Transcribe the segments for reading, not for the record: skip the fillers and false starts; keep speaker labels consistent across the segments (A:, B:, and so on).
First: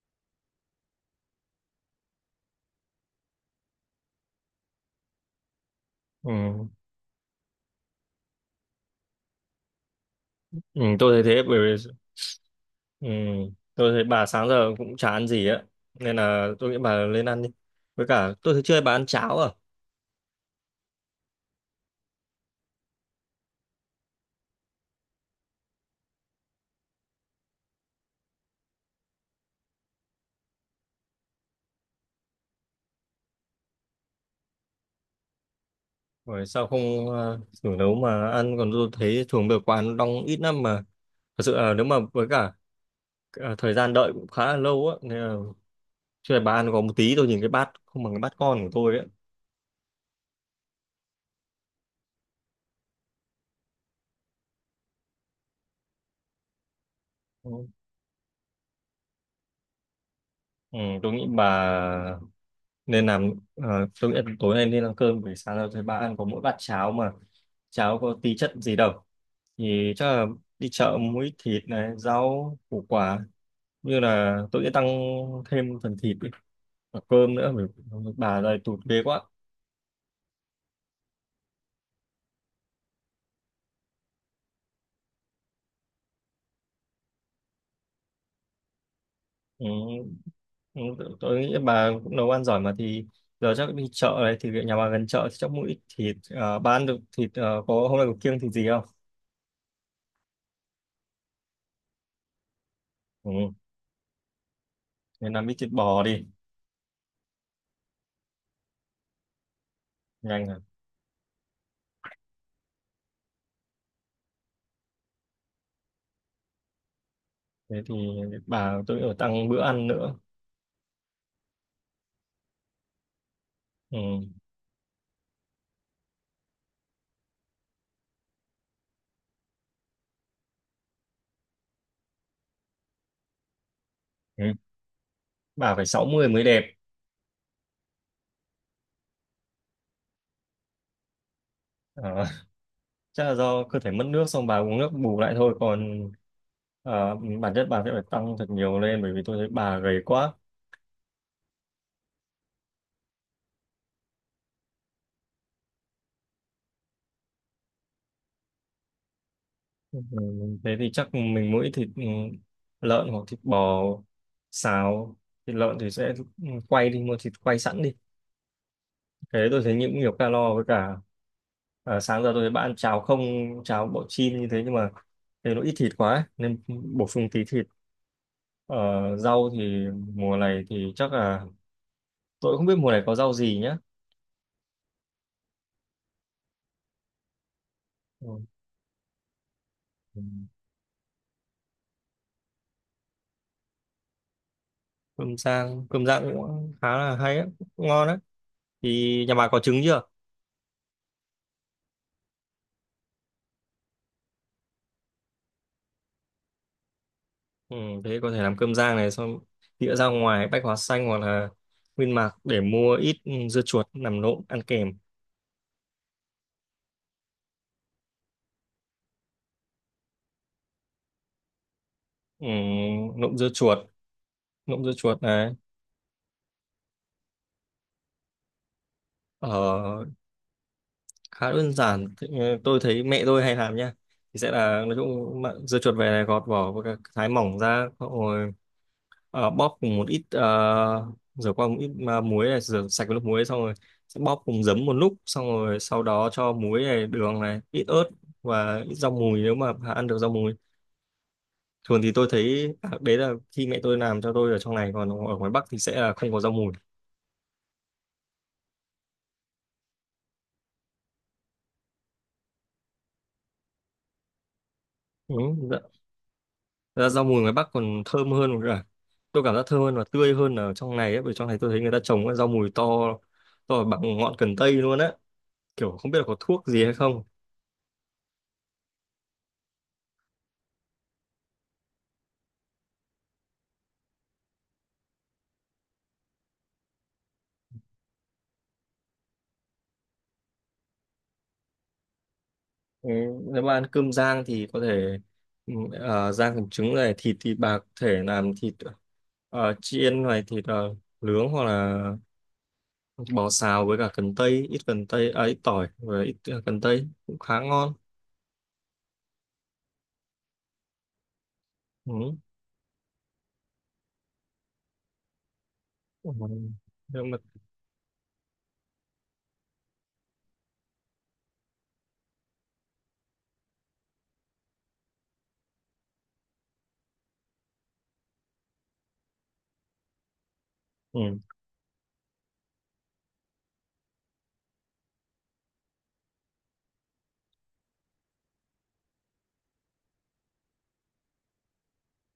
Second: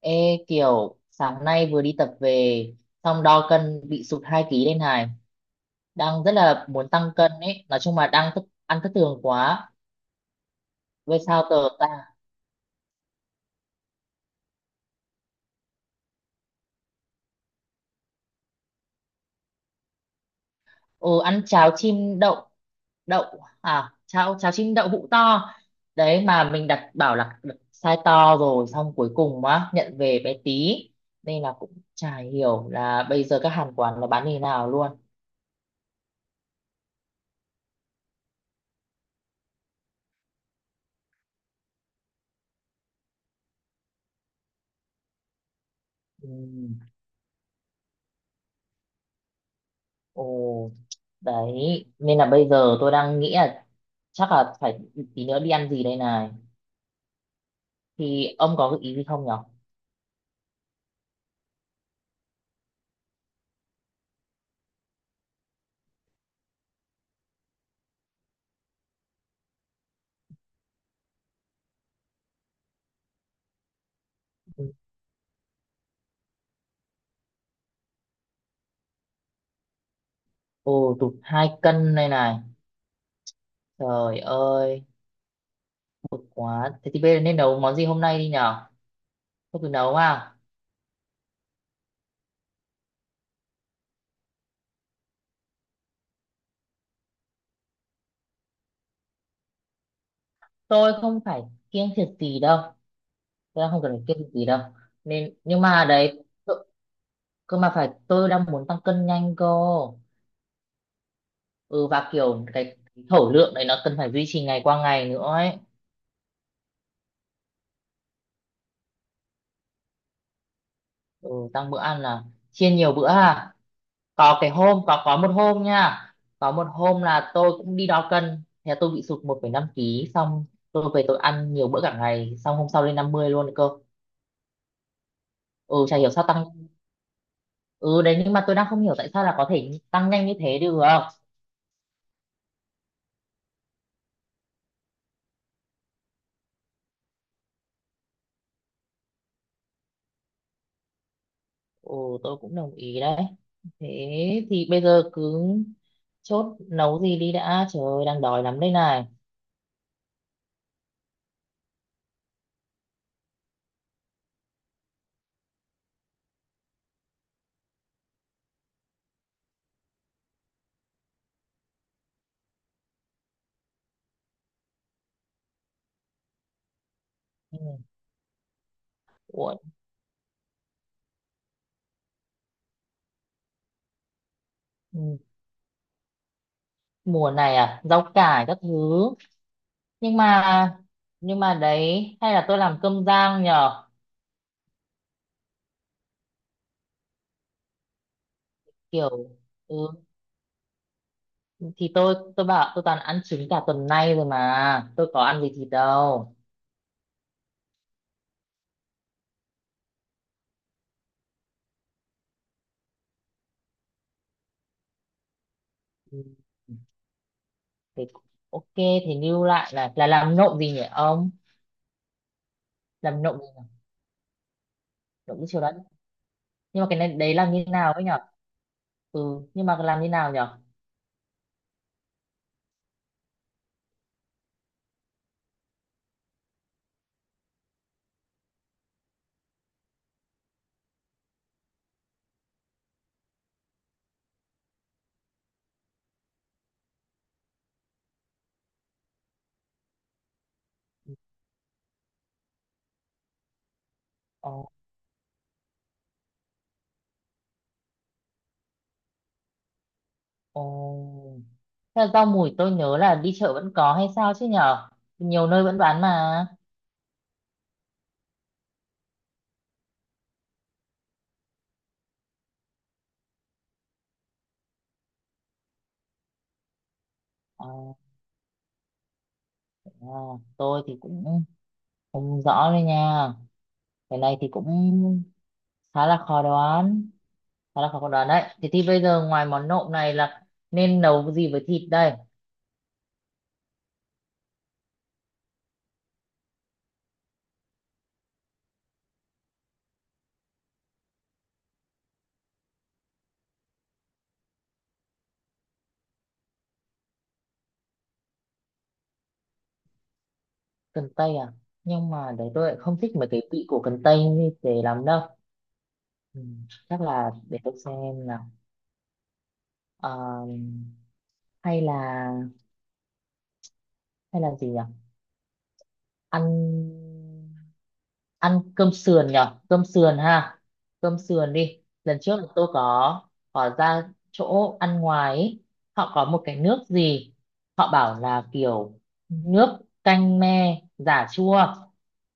A: Ê, kiểu sáng nay vừa đi tập về, xong đo cân bị sụt 2 ký lên này, đang rất là
B: Ừ.
A: muốn tăng cân ấy. Nói chung là đang thức, ăn thất thường quá.
B: Ừ,
A: Về
B: tôi thấy thế.
A: sao tờ
B: Bởi
A: ta.
B: vì ừ, tôi thấy bà sáng giờ cũng chả ăn gì á, nên là tôi nghĩ bà lên ăn đi. Với cả tôi thấy chưa, bà ăn cháo à?
A: Ừ, ăn cháo chim đậu, đậu à, cháo cháo chim đậu hũ to. Đấy mà mình đặt bảo là đặt size to rồi xong cuối cùng á nhận về bé tí, nên là cũng chả hiểu là bây giờ các hàng quán nó bán như thế nào luôn.
B: Rồi sao không thử nấu mà ăn? Còn tôi thấy thường được quán đông ít lắm mà, thật sự là. Nếu mà với cả thời gian đợi cũng khá là lâu á, nên là
A: Ừ.
B: chưa, bà ăn có một tí, tôi nhìn cái bát không bằng cái bát con của tôi ấy.
A: Ồ, đấy, nên là bây giờ tôi đang nghĩ là chắc là phải tí nữa đi ăn gì đây này. Thì ông có gợi ý gì không nhở?
B: Ừ, tôi nghĩ bà nên làm tôi nghĩ là tối nay nên ăn cơm. Buổi sáng rồi thấy bà ăn có mỗi bát cháo mà cháo có tí chất gì đâu, thì chắc là đi chợ mua ít thịt này, rau củ quả, như là tôi sẽ
A: Ừ.
B: tăng thêm phần thịt đi và cơm nữa, bởi bà đây tụt ghê quá.
A: Ồ, tụt 2 cân đây này. Trời ơi, quá. Thế thì bây giờ nên nấu món gì hôm nay đi nhở? Tôi
B: Ừ,
A: cứ nấu à?
B: ừ, tôi nghĩ bà cũng nấu ăn giỏi mà, thì giờ chắc đi chợ đấy, thì nhà bà gần chợ thì chắc mua ít thịt. Bà ăn được thịt, có hôm nay có kiêng thịt gì không?
A: Tôi không phải kiêng thịt gì đâu.
B: Ừ,
A: Tôi đang không cần phải kiêng thịt gì đâu.
B: nên
A: Nên,
B: làm ít
A: nhưng
B: thịt
A: mà
B: bò
A: đấy,
B: đi.
A: cơ cơ mà phải, tôi đang muốn tăng cân nhanh cơ.
B: Nhanh à?
A: Ừ, và kiểu cái thổ lượng đấy nó cần phải duy trì ngày qua ngày nữa ấy.
B: Thế thì bà, tôi ở, tăng bữa ăn nữa.
A: Ừ, tăng bữa ăn là chia nhiều bữa ha.
B: Ừ.
A: Có cái hôm có một hôm nha, có một hôm là tôi cũng đi đo cân, thế là tôi bị sụt 1,5 ký. Xong tôi về tôi ăn nhiều bữa cả ngày, xong hôm sau lên 50 luôn cơ.
B: Ừ. Bà
A: Ừ,
B: phải
A: chả
B: sáu
A: hiểu sao
B: mươi mới
A: tăng.
B: đẹp.
A: Ừ đấy, nhưng mà tôi đang không hiểu tại sao là có thể tăng nhanh như thế được.
B: Ờ, chắc là do cơ thể mất nước xong bà uống nước bù lại thôi. Còn bản chất bà sẽ phải tăng thật nhiều lên, bởi vì tôi thấy bà gầy quá.
A: Ừ, tôi cũng đồng ý đấy. Thế thì bây giờ cứ chốt nấu gì đi đã, trời ơi đang đói lắm đây này.
B: Ừ. Thế thì chắc mình mỗi thịt, lợn hoặc thịt bò xào. Thịt lợn thì sẽ quay, đi mua thịt quay sẵn đi, thế tôi thấy những nhiều calo. Với cả sáng giờ tôi thấy bạn ăn cháo không, cháo bọ chin như thế nhưng mà thấy nó ít thịt quá ấy, nên bổ sung tí
A: Ừ.
B: thịt. Ờ, Rau
A: Ủa,
B: thì mùa này thì chắc là tôi không biết mùa này có rau gì nhá.
A: ừ. Mùa này à, rau
B: Ừ.
A: cải các thứ. Nhưng mà nhưng mà đấy, hay là tôi làm cơm rang nhở?
B: Cơm rang, cơm rang cũng khá là hay ấy, cũng ngon đấy. Thì
A: Kiểu,
B: nhà bà có
A: ừ,
B: trứng chưa?
A: thì tôi bảo tôi toàn ăn trứng cả tuần nay rồi mà tôi có ăn gì thịt đâu.
B: Ừ, thế có thể làm cơm rang này, xong đĩa ra ngoài Bách Hóa Xanh hoặc là Nguyên Mạc để mua ít dưa chuột làm nộm ăn kèm.
A: Ừ. Thế, ok thì lưu lại là, làm nộm gì nhỉ ông?
B: Ừ,
A: Làm
B: nộm
A: nộm gì
B: dưa
A: nhỉ?
B: chuột, nộm dưa chuột
A: Nộm cái
B: này.
A: chiều đấy, nhưng mà cái này đấy làm như nào ấy nhở? Ừ, nhưng mà làm
B: Ờ,
A: như nào nhở?
B: khá đơn giản. Thế, tôi thấy mẹ tôi hay làm nha, thì sẽ là nói chung mà dưa chuột về này gọt vỏ với cả thái mỏng ra, xong rồi bóp cùng một ít, rửa qua một ít muối này, rửa sạch với nước muối xong rồi sẽ bóp cùng giấm một lúc, xong rồi sau đó cho muối này, đường này, ít ớt và ít rau mùi nếu mà ăn được rau mùi. Thường thì tôi thấy đấy là khi mẹ tôi làm cho tôi
A: Ồ.
B: ở trong này, còn ở ngoài Bắc thì sẽ là không có rau mùi.
A: Ồ. Thế là rau mùi tôi nhớ là đi chợ vẫn có hay sao chứ nhở?
B: Ừ,
A: Nhiều nơi vẫn bán mà.
B: thật ra rau mùi ngoài Bắc còn thơm hơn cả, tôi cảm giác thơm hơn và tươi hơn ở trong này ấy, bởi trong này tôi thấy người ta trồng cái rau mùi to, to bằng ngọn cần tây luôn á, kiểu không biết là có thuốc gì hay không.
A: Ờ, ờ, tôi thì cũng không rõ đấy nha. Cái này thì cũng khá là khó đoán, khá là khó đoán đấy. Thế thì bây giờ ngoài món nộm này là nên nấu cái gì với thịt đây?
B: Ừ, nếu mà ăn cơm rang thì có thể ừ, rang cùng trứng này, thịt thì bà có thể làm thịt chiên này, thịt nướng hoặc là bò xào với cả cần tây, ít cần tây, ít tỏi và ít cần tây cũng khá ngon.
A: Cần tây à? Nhưng mà
B: Ừ.
A: đấy tôi lại không thích mấy cái vị của cần tây như thế lắm đâu.
B: Ừ.
A: Ừ, chắc
B: Nhưng
A: là
B: mà,
A: để tôi xem nào. Ờ, hay là hay là gì nhỉ? Ăn ăn cơm sườn nhở? Cơm sườn ha, cơm
B: ừ.
A: sườn đi. Lần trước là tôi có, ra chỗ ăn ngoài ấy. Họ có một cái nước gì, họ bảo là kiểu nước canh me giả chua.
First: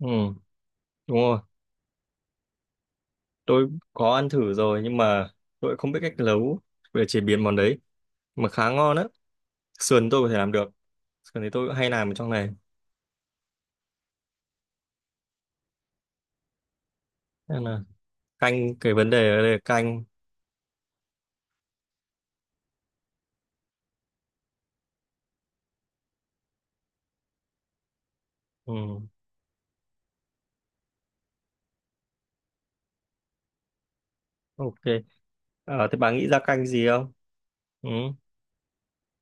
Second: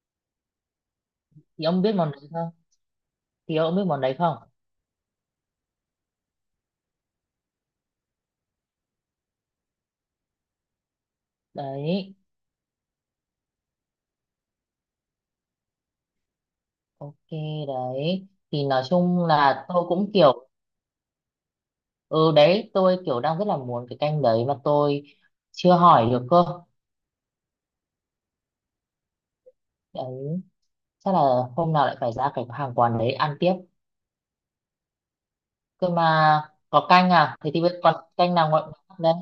B: Ừ. Đúng rồi.
A: Thì ông biết món đấy không? Thì
B: Tôi
A: ông biết món
B: có
A: đấy
B: ăn
A: không?
B: thử rồi nhưng mà tôi không biết cách nấu, về chế biến món đấy, mà khá ngon á. Sườn tôi có thể làm được, sườn thì tôi cũng hay làm ở
A: Đấy,
B: trong này,
A: ok.
B: nên là
A: Đấy thì
B: canh,
A: nói
B: cái vấn
A: chung
B: đề ở đây là
A: là tôi
B: canh.
A: cũng kiểu, ừ đấy tôi kiểu đang rất là muốn cái canh đấy mà tôi chưa hỏi được cơ.
B: Ừ,
A: Đấy chắc là hôm nào lại phải ra cái hàng quán đấy ăn tiếp.
B: ok. Ờ,
A: Cơ
B: thế bà nghĩ ra
A: mà
B: canh
A: có
B: gì
A: canh
B: không?
A: à? Thế thì bây-
B: Ừ.
A: còn canh nào ngoại món đấy?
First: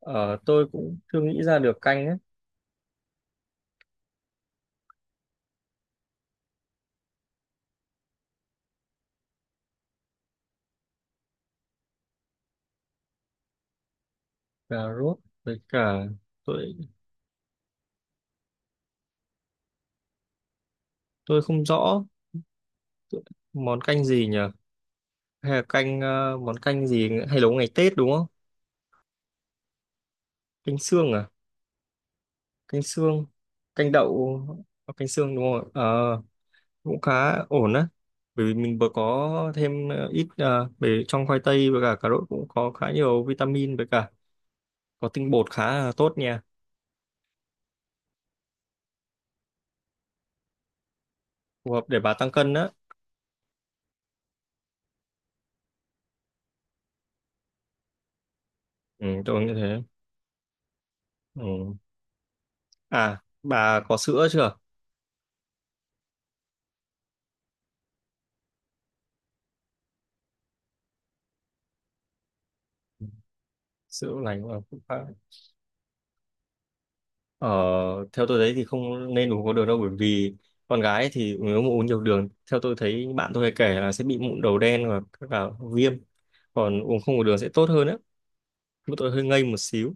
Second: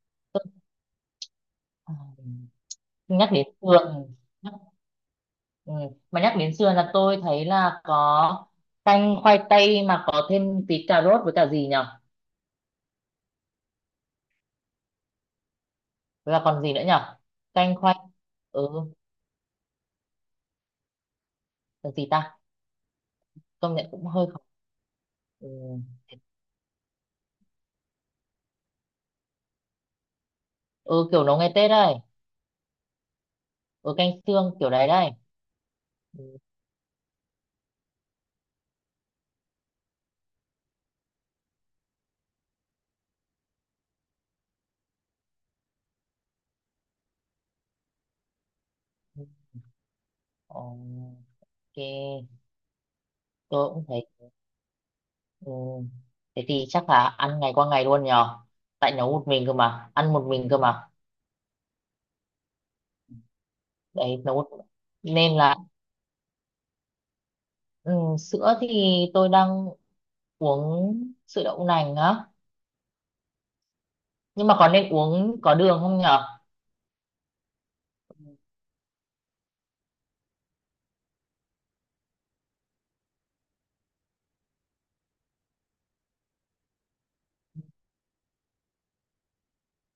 B: Ờ,
A: Tức-
B: tôi cũng chưa nghĩ ra được
A: à,
B: canh ấy.
A: nhắc đến sườn, nhắc, ừ. Mà nhắc đến sườn là tôi thấy là có canh khoai tây mà có thêm tí cà rốt với cả gì nhở?
B: Cà rốt với cả
A: Với cả còn gì
B: tôi
A: nữa nhở? Canh khoai, ừ,
B: tôi không
A: còn
B: rõ
A: gì ta? Công
B: món
A: nhận
B: canh
A: cũng
B: gì
A: hơi
B: nhỉ.
A: khó. Ừ.
B: Hay là canh món canh gì hay nấu ngày Tết đúng không? Canh
A: Ừ,
B: xương
A: kiểu
B: à?
A: nấu ngày Tết đây.
B: Canh xương, canh
A: Ừ, canh xương
B: đậu,
A: kiểu đấy
B: canh
A: đây.
B: xương đúng không ạ? Ờ,
A: Ừ.
B: cũng khá ổn á, bởi vì mình vừa có thêm ít, về trong khoai tây với cả cà rốt cũng có khá nhiều vitamin, với cả có tinh bột khá là tốt nha,
A: Ừ. Ồ,
B: phù
A: ok,
B: hợp để bà tăng cân á.
A: tôi cũng thấy. Ừ. Thế thì chắc là ăn ngày qua ngày luôn nhờ, tại
B: Ừ,
A: nấu một
B: tôi
A: mình
B: nghĩ
A: cơ
B: thế.
A: mà, ăn một mình cơ mà.
B: Ừ. À, bà có
A: Đấy
B: sữa
A: nấu
B: chưa?
A: một, nên là, ừ, sữa thì tôi đang uống sữa đậu nành á,
B: Sữa lành
A: nhưng
B: cũng
A: mà
B: là
A: có
B: cũng
A: nên
B: khá.
A: uống có đường không nhở?
B: ờ, Theo tôi thấy thì không nên uống có đường đâu, bởi vì con gái thì nếu mà uống nhiều đường, theo tôi thấy bạn tôi hay kể là sẽ bị mụn đầu đen và các cả viêm. Còn uống không có đường sẽ tốt hơn á. Bữa tôi hơi ngây một xíu.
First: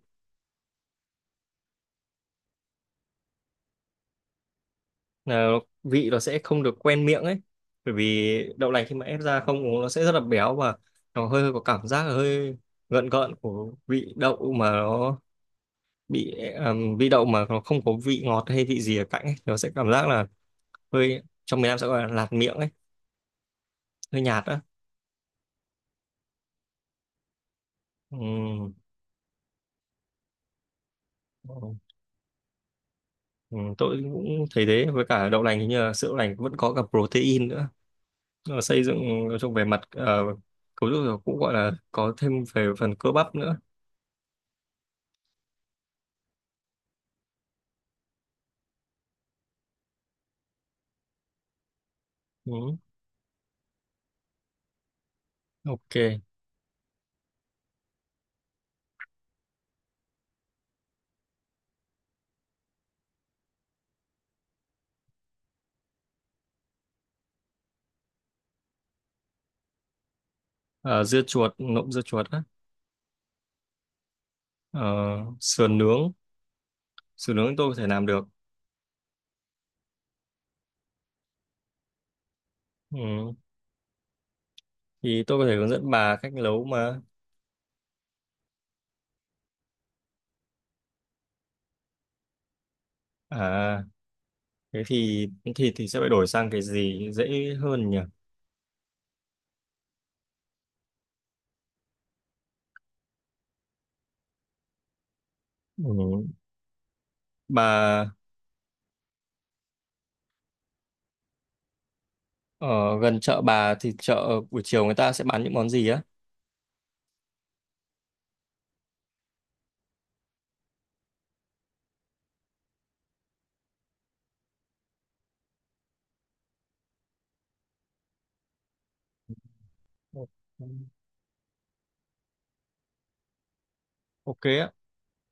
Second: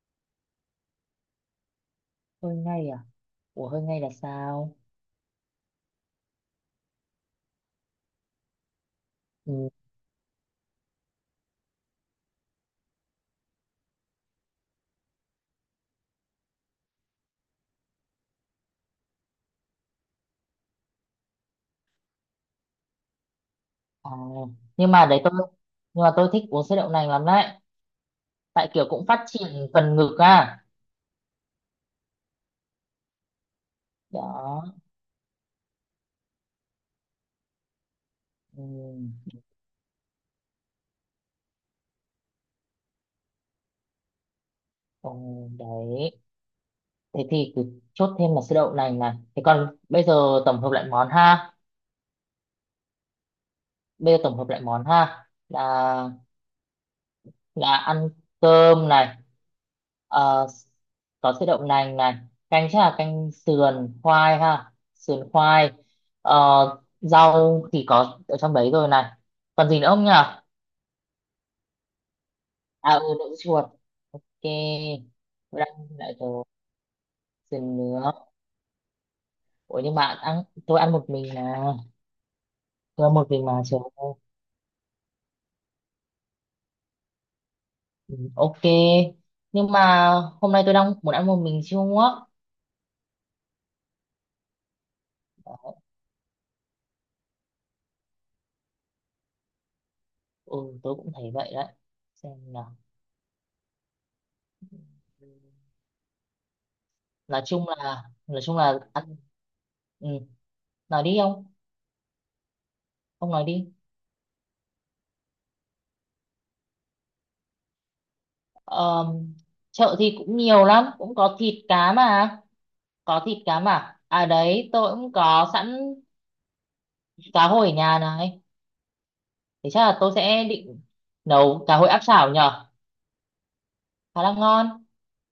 A: Hơi ngay à? Ủa, hơi ngay là sao?
B: Là vị nó sẽ không được quen miệng ấy, bởi vì đậu lành khi mà ép ra không
A: Ừ.
B: uống nó sẽ rất là béo, và nó hơi có cảm giác là hơi gợn gợn của vị đậu mà nó bị vị đậu mà nó không có vị ngọt hay vị gì ở cạnh ấy, nó sẽ cảm giác là hơi, trong miền Nam sẽ gọi là lạt miệng ấy,
A: À.
B: hơi nhạt á.
A: Nhưng mà đấy tôi, nhưng mà tôi thích uống sữa đậu nành lắm đấy, tại
B: Ừm,
A: kiểu cũng phát triển phần ngực à.
B: tôi cũng
A: Đó.
B: thấy thế. Với cả đậu lành hình như là sữa đậu lành vẫn có cả protein nữa, nó
A: Ừ.
B: xây dựng trong về mặt cấu trúc cũng gọi là có thêm về phần cơ bắp nữa.
A: Ừ, đấy thế thì cứ chốt thêm là sữa đậu nành này. Thế còn bây giờ tổng hợp lại món ha,
B: Ừm,
A: bây giờ tổng hợp lại món ha
B: ok.
A: là, ăn cơm này, ờ, có sữa đậu nành này, canh chắc là canh sườn khoai ha, sườn khoai, ờ, rau thì có ở trong đấy rồi này, còn gì nữa không nhỉ à?
B: Ờ, dưa chuột, nộm dưa chuột á.
A: Ừ, đậu chuột ok.
B: Ờ,
A: Tôi
B: sườn
A: đang
B: nướng,
A: lại rồi.
B: sườn nướng tôi có
A: Sườn
B: thể
A: nướng.
B: làm được.
A: Ủa nhưng mà ăn, tôi ăn một mình mà, tôi ăn một
B: Ừ.
A: mình mà, trời ơi.
B: Thì tôi có thể hướng dẫn bà cách nấu mà.
A: Ừ, ok. Nhưng mà hôm nay tôi đang muốn ăn một mình siêu ngốc.
B: À, thế thì thì sẽ phải đổi sang cái gì dễ hơn nhỉ?
A: Ừ, tôi cũng thấy vậy đấy. Xem nào.
B: Ừ.
A: nói chung là
B: Bà
A: nói chung là ăn. Ừ, nói đi ông.
B: ở gần
A: Ông
B: chợ,
A: nói đi.
B: bà thì chợ buổi chiều người ta sẽ bán những món gì á?
A: Ờm, Chợ thì cũng nhiều lắm, cũng có thịt cá mà, có thịt cá mà. À đấy tôi cũng có sẵn cá hồi ở nhà này, thế chắc là tôi
B: Ok.
A: sẽ định nấu cá hồi áp chảo nhở, khá là
B: Ok
A: ngon.
B: á.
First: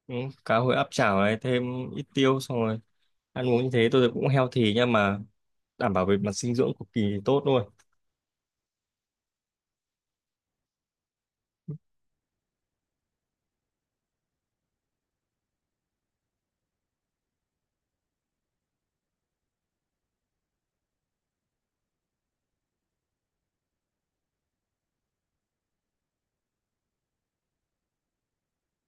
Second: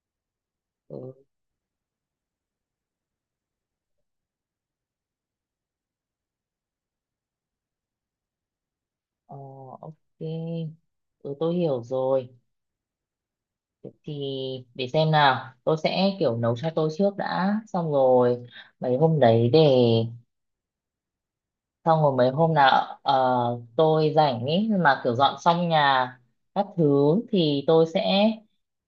B: Ừ. Cá hồi áp chảo
A: Ừ,
B: này, thêm ít tiêu xong rồi ăn uống như thế, tôi cũng healthy, nhưng mà đảm bảo về mặt dinh dưỡng cực kỳ tốt luôn.
A: ờ, ok. Ừ, tôi hiểu rồi. Thì để xem nào, tôi sẽ kiểu nấu cho tôi trước đã, xong rồi mấy hôm đấy để, xong rồi mấy hôm nào tôi rảnh ý mà, kiểu dọn xong nhà các thứ thì tôi sẽ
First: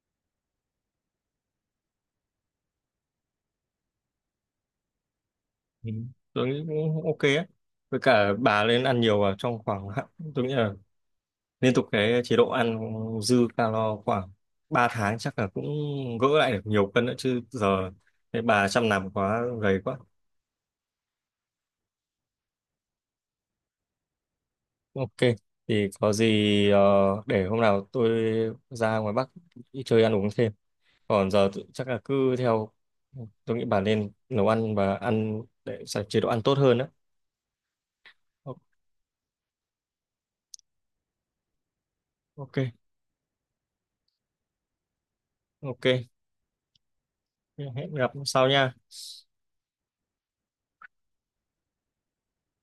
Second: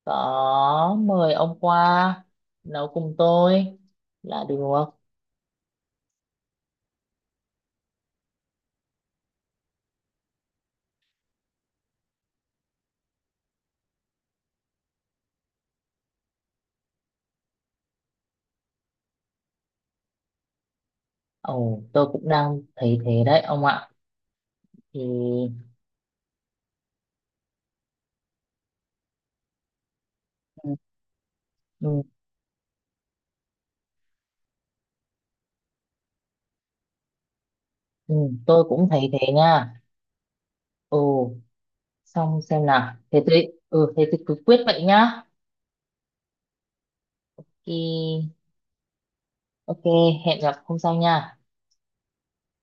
A: có mời ông qua nấu cùng tôi là được.
B: Ừ, tôi nghĩ cũng ok á. Với cả bà lên ăn nhiều vào trong khoảng hạn-, tôi nghĩ là liên tục cái chế độ ăn dư calo khoảng 3 tháng chắc là cũng gỡ lại được nhiều cân nữa, chứ giờ cái bà chăm nằm quá, gầy quá.
A: Ồ, tôi cũng đang thấy thế đấy ông ạ.
B: Ok.
A: Thì.
B: Thì có gì ờ, để hôm nào tôi ra ngoài Bắc đi chơi ăn uống thêm.
A: Ừ.
B: Còn giờ tự-, chắc là
A: Ừ,
B: cứ theo, tôi nghĩ bà nên nấu ăn và ăn để sạch chế độ ăn tốt hơn đó.
A: ừ, tôi cũng thấy thế nha. Ồ, xong
B: Ok.
A: xem nào thế tôi, thế tôi cứ quyết vậy nhá.
B: Ok. Hẹn gặp
A: Thì
B: sau nha.
A: ok, hẹn gặp hôm sau nha.